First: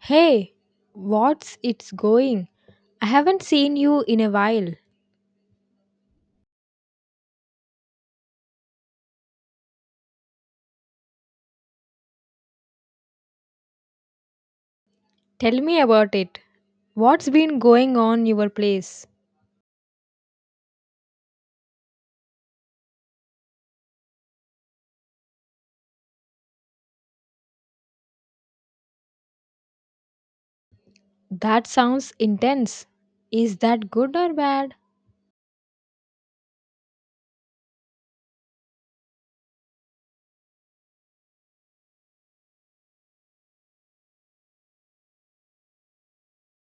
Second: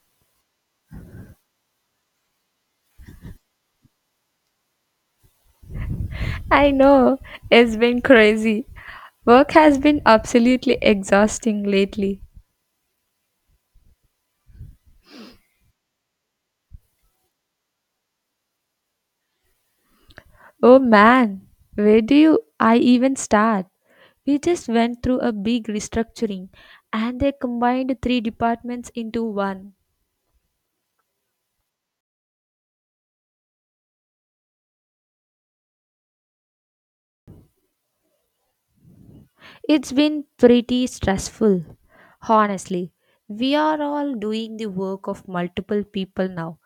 Hey, what's it's going? I haven't seen you in a while. I know, it's been crazy. Work has been absolutely exhausting lately. Tell me about it. What's been going on your place? Oh man, where do you I even start? We just went through a big restructuring and they combined three departments into one. That sounds intense. Is that good or bad? It's been pretty stressful. Honestly, we are all doing the work of multiple people now.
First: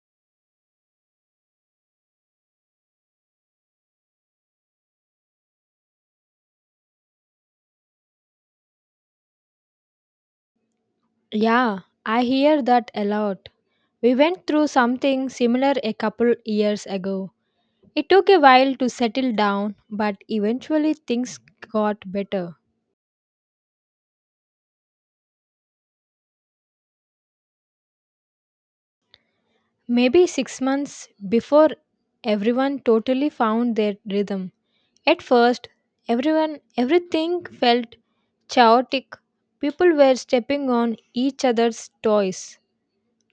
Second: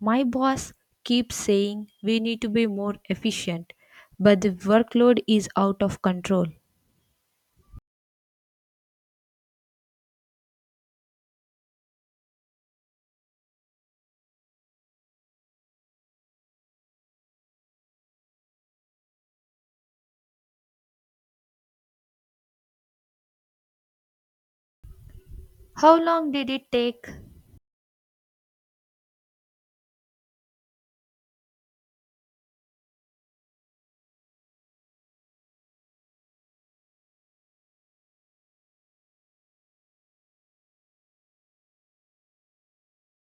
My boss keeps saying we need to be more efficient, but the workload is out of control. Yeah, I hear that a lot. We went through something similar a couple years ago. It took a while to settle down, but eventually things got better. How long did it take? Maybe 6 months before everyone totally found their rhythm. At first, everyone everything felt chaotic. People were stepping on each other's toys,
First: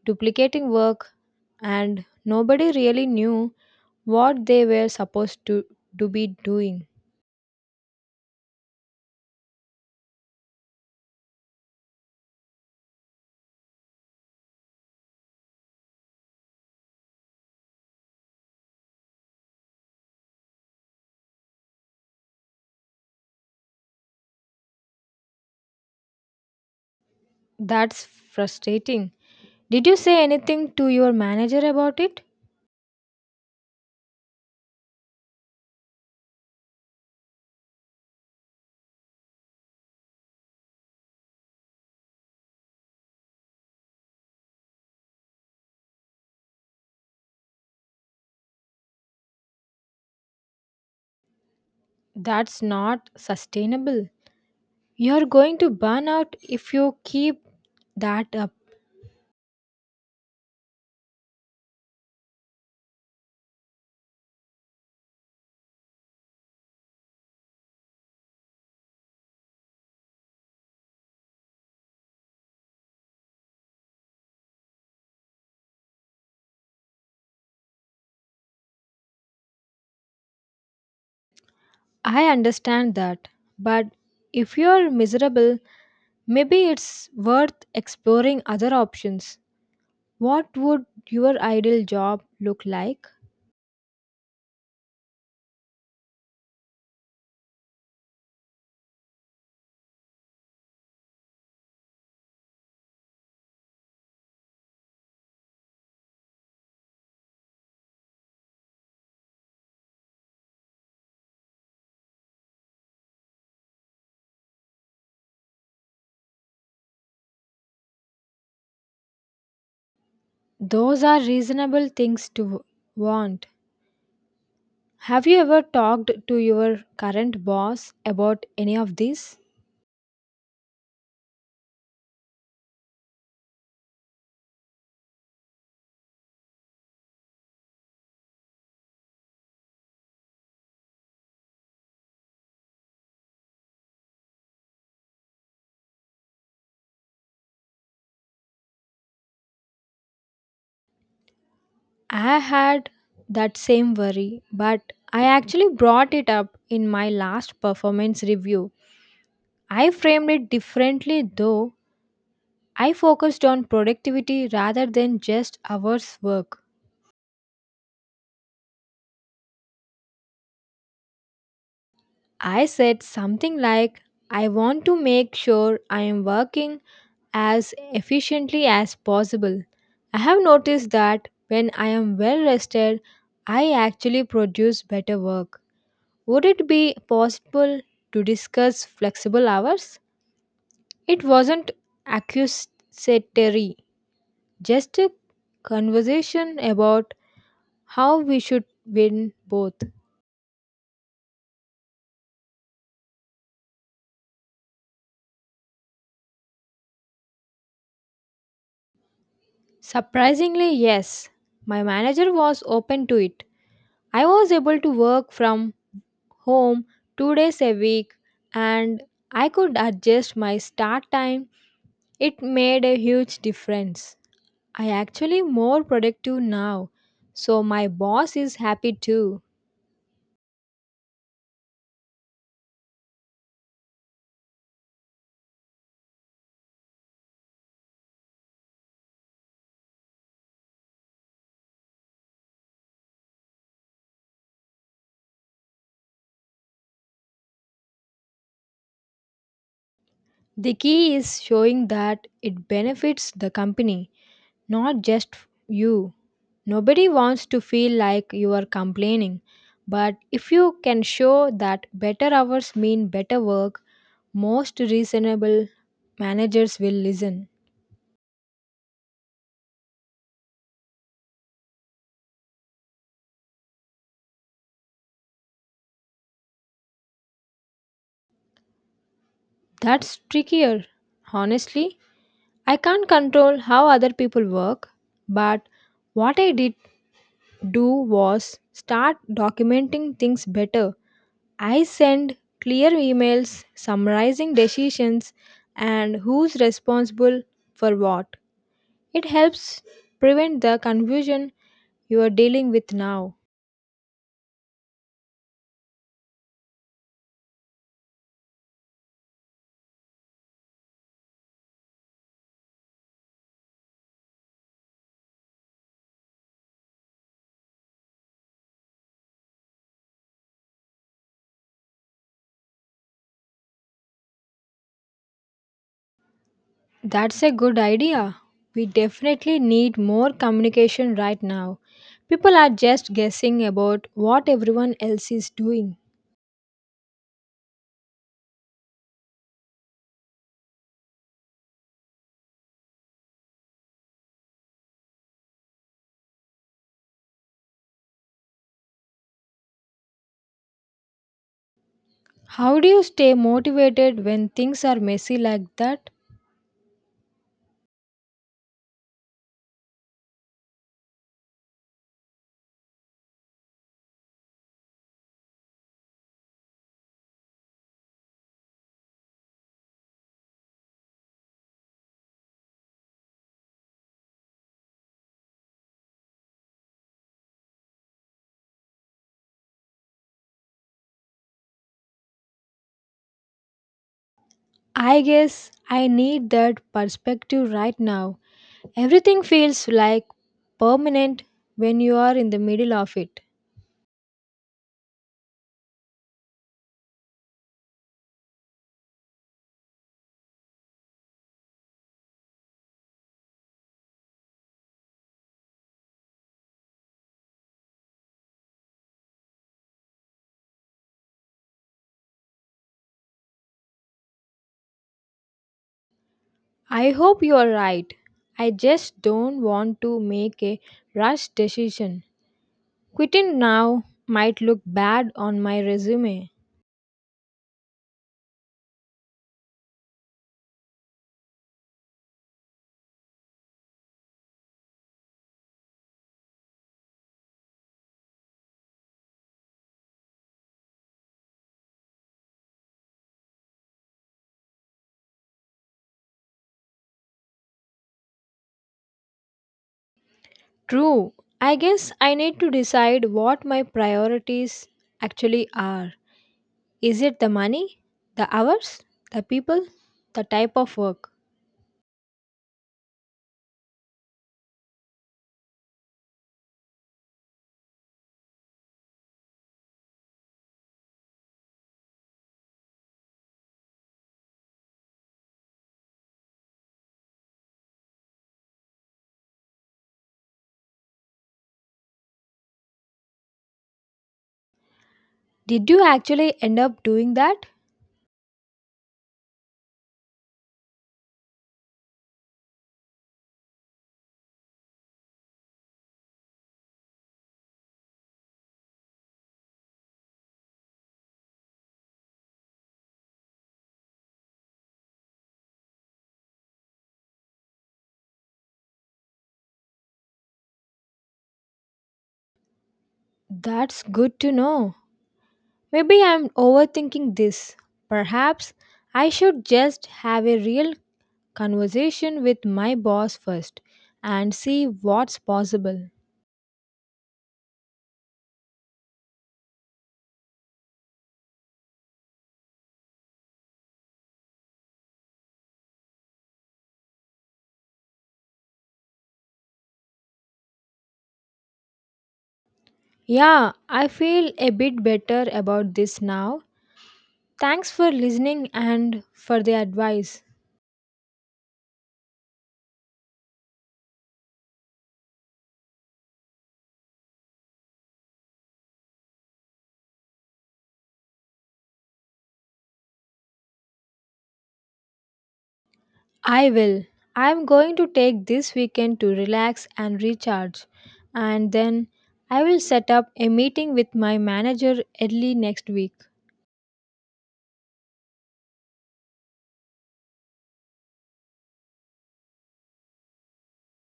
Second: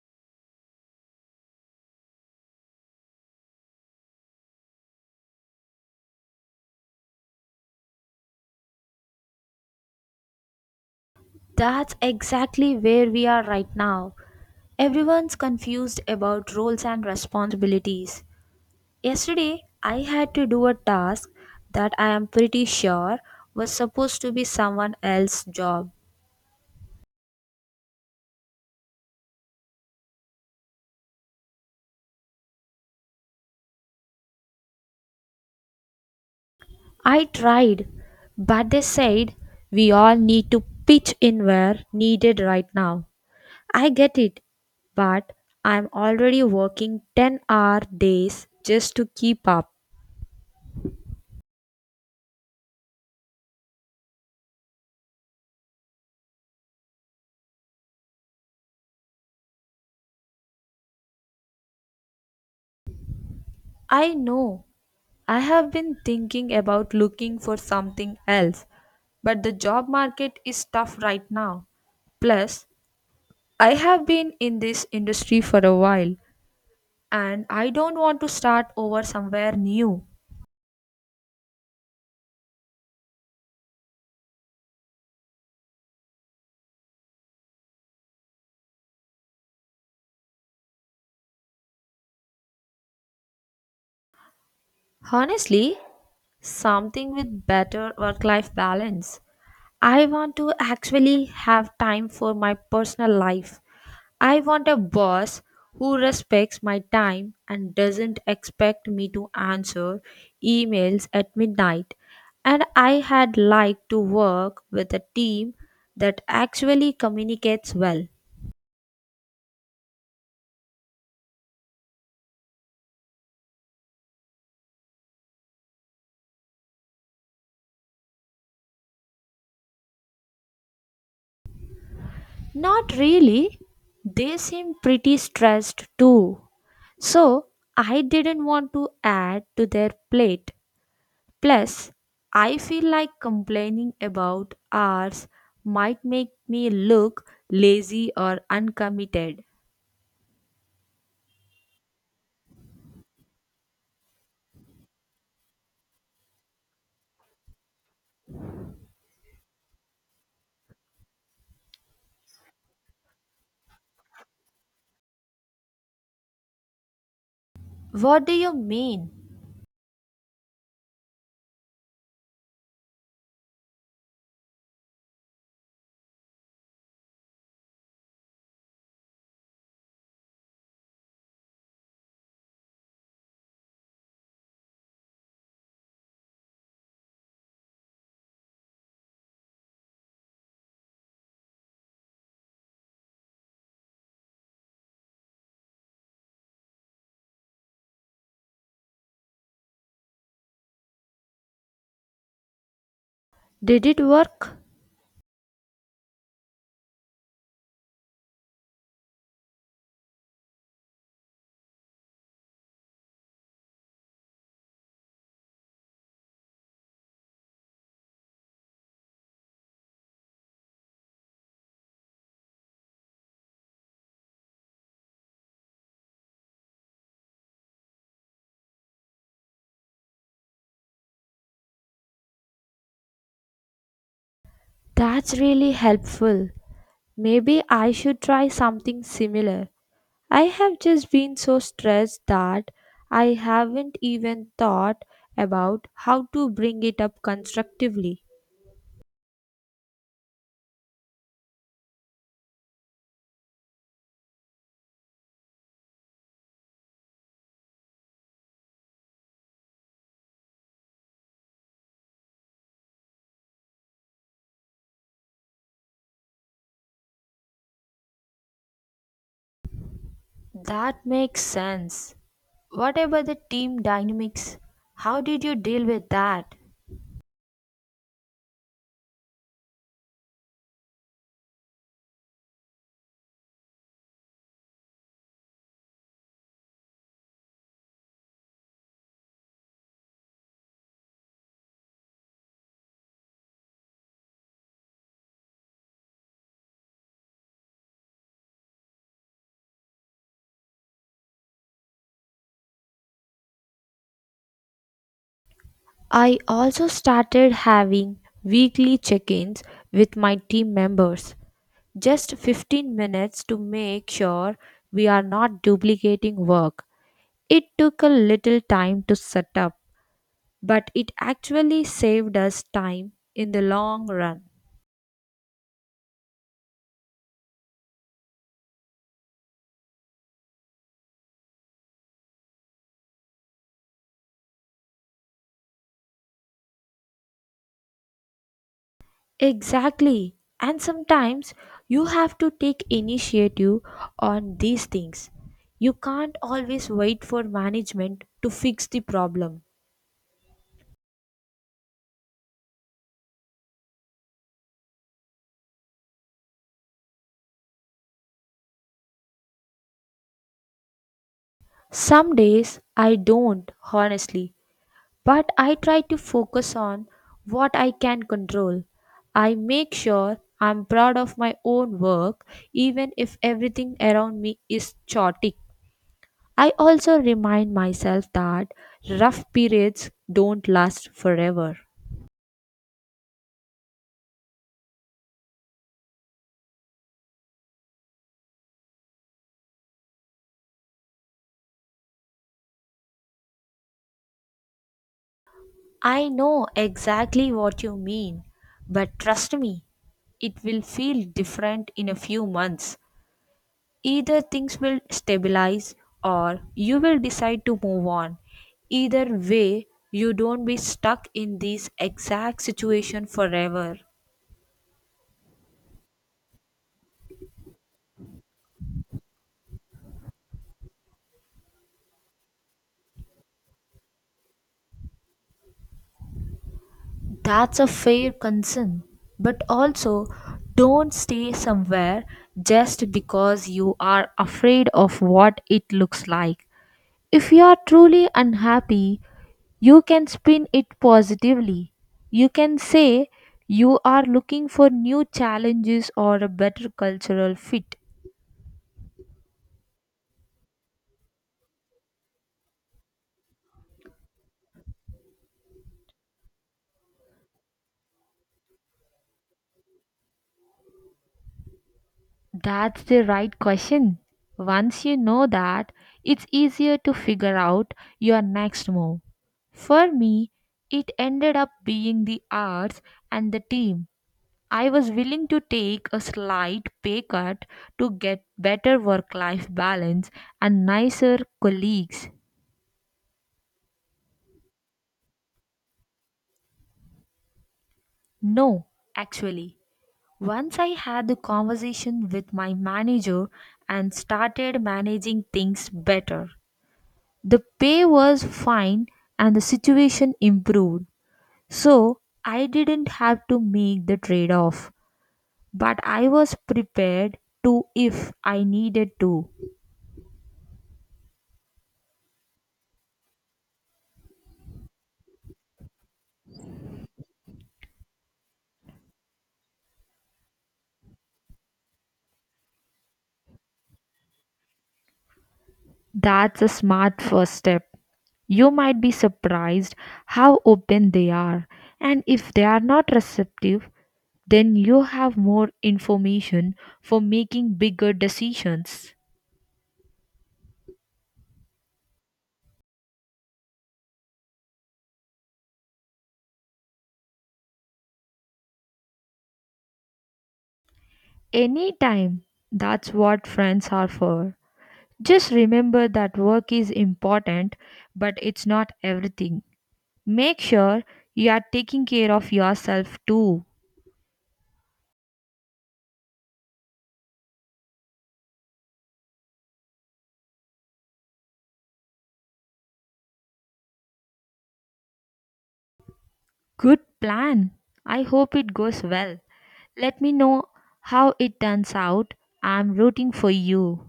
duplicating work, and nobody really knew what they were supposed to be doing. That's exactly where we are right now. Everyone's confused about roles and responsibilities. Yesterday, I had to do a task that I am pretty sure was supposed to be someone else's job. That's frustrating. Did you say anything to your manager about it? I tried, but they said we all need to pitch in where needed right now. I get it, but I'm already working 10-hour days just to keep up. That's not sustainable. You're going to burn out if you keep that up. I know I have been thinking about looking for something else, but the job market is tough right now. Plus, I have been in this industry for a while and I don't want to start over somewhere new. I understand that. But if you're miserable, maybe it's worth exploring other options. What would your ideal job look like? Honestly, something with better work life balance. I want to actually have time for my personal life. I want a boss who respects my time and doesn't expect me to answer emails at midnight. And I had liked to work with a team that actually communicates well. Those are reasonable things to want. Have you ever talked to your current boss about any of these? Not really. They seem pretty stressed too. So I didn't want to add to their plate. Plus, I feel like complaining about hours might make me look lazy or uncommitted. I had that same worry, but I actually brought it up in my last performance review. I framed it differently though. I focused on productivity rather than just hours work. What do you mean? I said something like, I want to make sure I am working as efficiently as possible. I have noticed that when I am well rested, I actually produce better work. Would it be possible to discuss flexible hours? It wasn't accusatory, just a conversation about how we should win both. Did it work? Surprisingly, yes. My manager was open to it. I was able to work from home 2 days a week and I could adjust my start time. It made a huge difference. I actually more productive now. So my boss is happy too. That's really helpful. Maybe I should try something similar. I have just been so stressed that I haven't even thought about how to bring it up constructively. The key is showing that it benefits the company, not just you. Nobody wants to feel like you are complaining, but if you can show that better hours mean better work, most reasonable managers will listen. That makes sense. What about the team dynamics? How did you deal with that? That's trickier. Honestly, I can't control how other people work, but what I did do was start documenting things better. I send clear emails summarizing decisions and who's responsible for what. It helps prevent the confusion you are dealing with now. I also started having weekly check ins with my team members, just 15 minutes to make sure we are not duplicating work. It took a little time to set up, but it actually saved us time in the long run. That's a good idea. We definitely need more communication right now. People are just guessing about what everyone else is doing. Exactly. And sometimes you have to take initiative on these things. You can't always wait for management to fix the problem. How do you stay motivated when things are messy like that? Some days I don't, honestly, but I try to focus on what I can control. I make sure I'm proud of my own work, even if everything around me is chaotic. I also remind myself that rough periods don't last forever. I guess I need that perspective right now. Everything feels like permanent when you are in the middle of it. I know exactly what you mean, but trust me, it will feel different in a few months. Either things will stabilize or you will decide to move on. Either way, you don't be stuck in this exact situation forever. I hope you are right. I just don't want to make a rash decision. Quitting now might look bad on my resume. That's a fair concern, but also don't stay somewhere just because you are afraid of what it looks like. If you are truly unhappy, you can spin it positively. You can say you are looking for new challenges or a better cultural fit. True. I guess I need to decide what my priorities actually are. Is it the money, the hours, the people, the type of work? That's the right question. Once you know that, it's easier to figure out your next move. For me, it ended up being the arts and the team. I was willing to take a slight pay cut to get better work life balance and nicer colleagues. Did you actually end up doing that? No, actually, once I had the conversation with my manager and started managing things better, the pay was fine and the situation improved. So I didn't have to make the trade off, but I was prepared to if I needed to. That's good to know. Maybe I'm overthinking this. Perhaps I should just have a real conversation with my boss first and see what's possible. That's a smart first step. You might be surprised how open they are, and if they are not receptive, then you have more information for making bigger decisions. Yeah, I feel a bit better about this now. Thanks for listening and for the advice. Anytime. That's what friends are for. Just remember that work is important, but it's not everything. Make sure you are taking care of yourself too. I will. I'm going to take this weekend to relax and recharge, and then I will set up a meeting with my manager early next week. Good plan. I hope it goes well. Let me know how it turns out. I'm rooting for you.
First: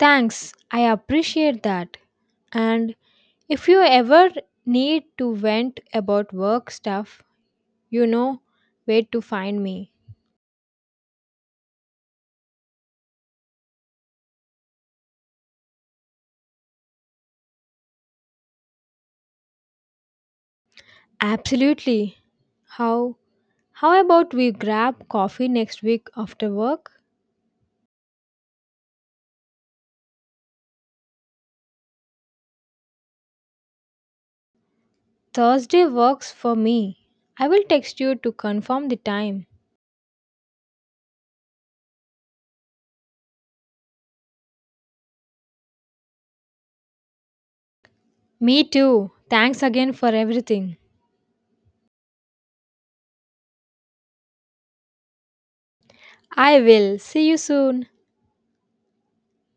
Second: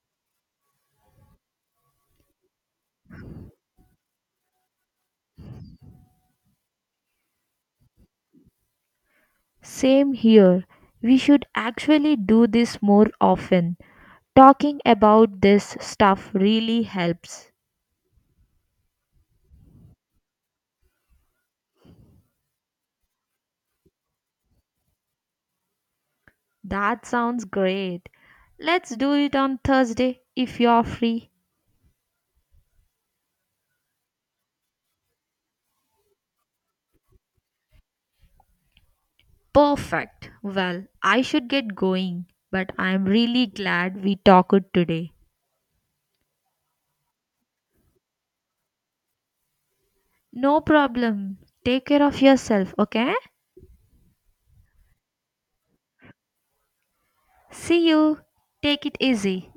Thanks, I appreciate that. And if you ever need to vent about work stuff, you know where to find me. Same here. We should actually do this more often. Talking about this stuff really helps. Absolutely. How how about we grab coffee next week after work? That sounds great. Let's do it on Thursday if you're free. Thursday works for me. I will text you to confirm the time. Perfect. Well, I should get going, but I'm really glad we talked today. Me too. Thanks again for No everything. problem. Take care of yourself, okay? I will. See you soon. See you. Take it easy.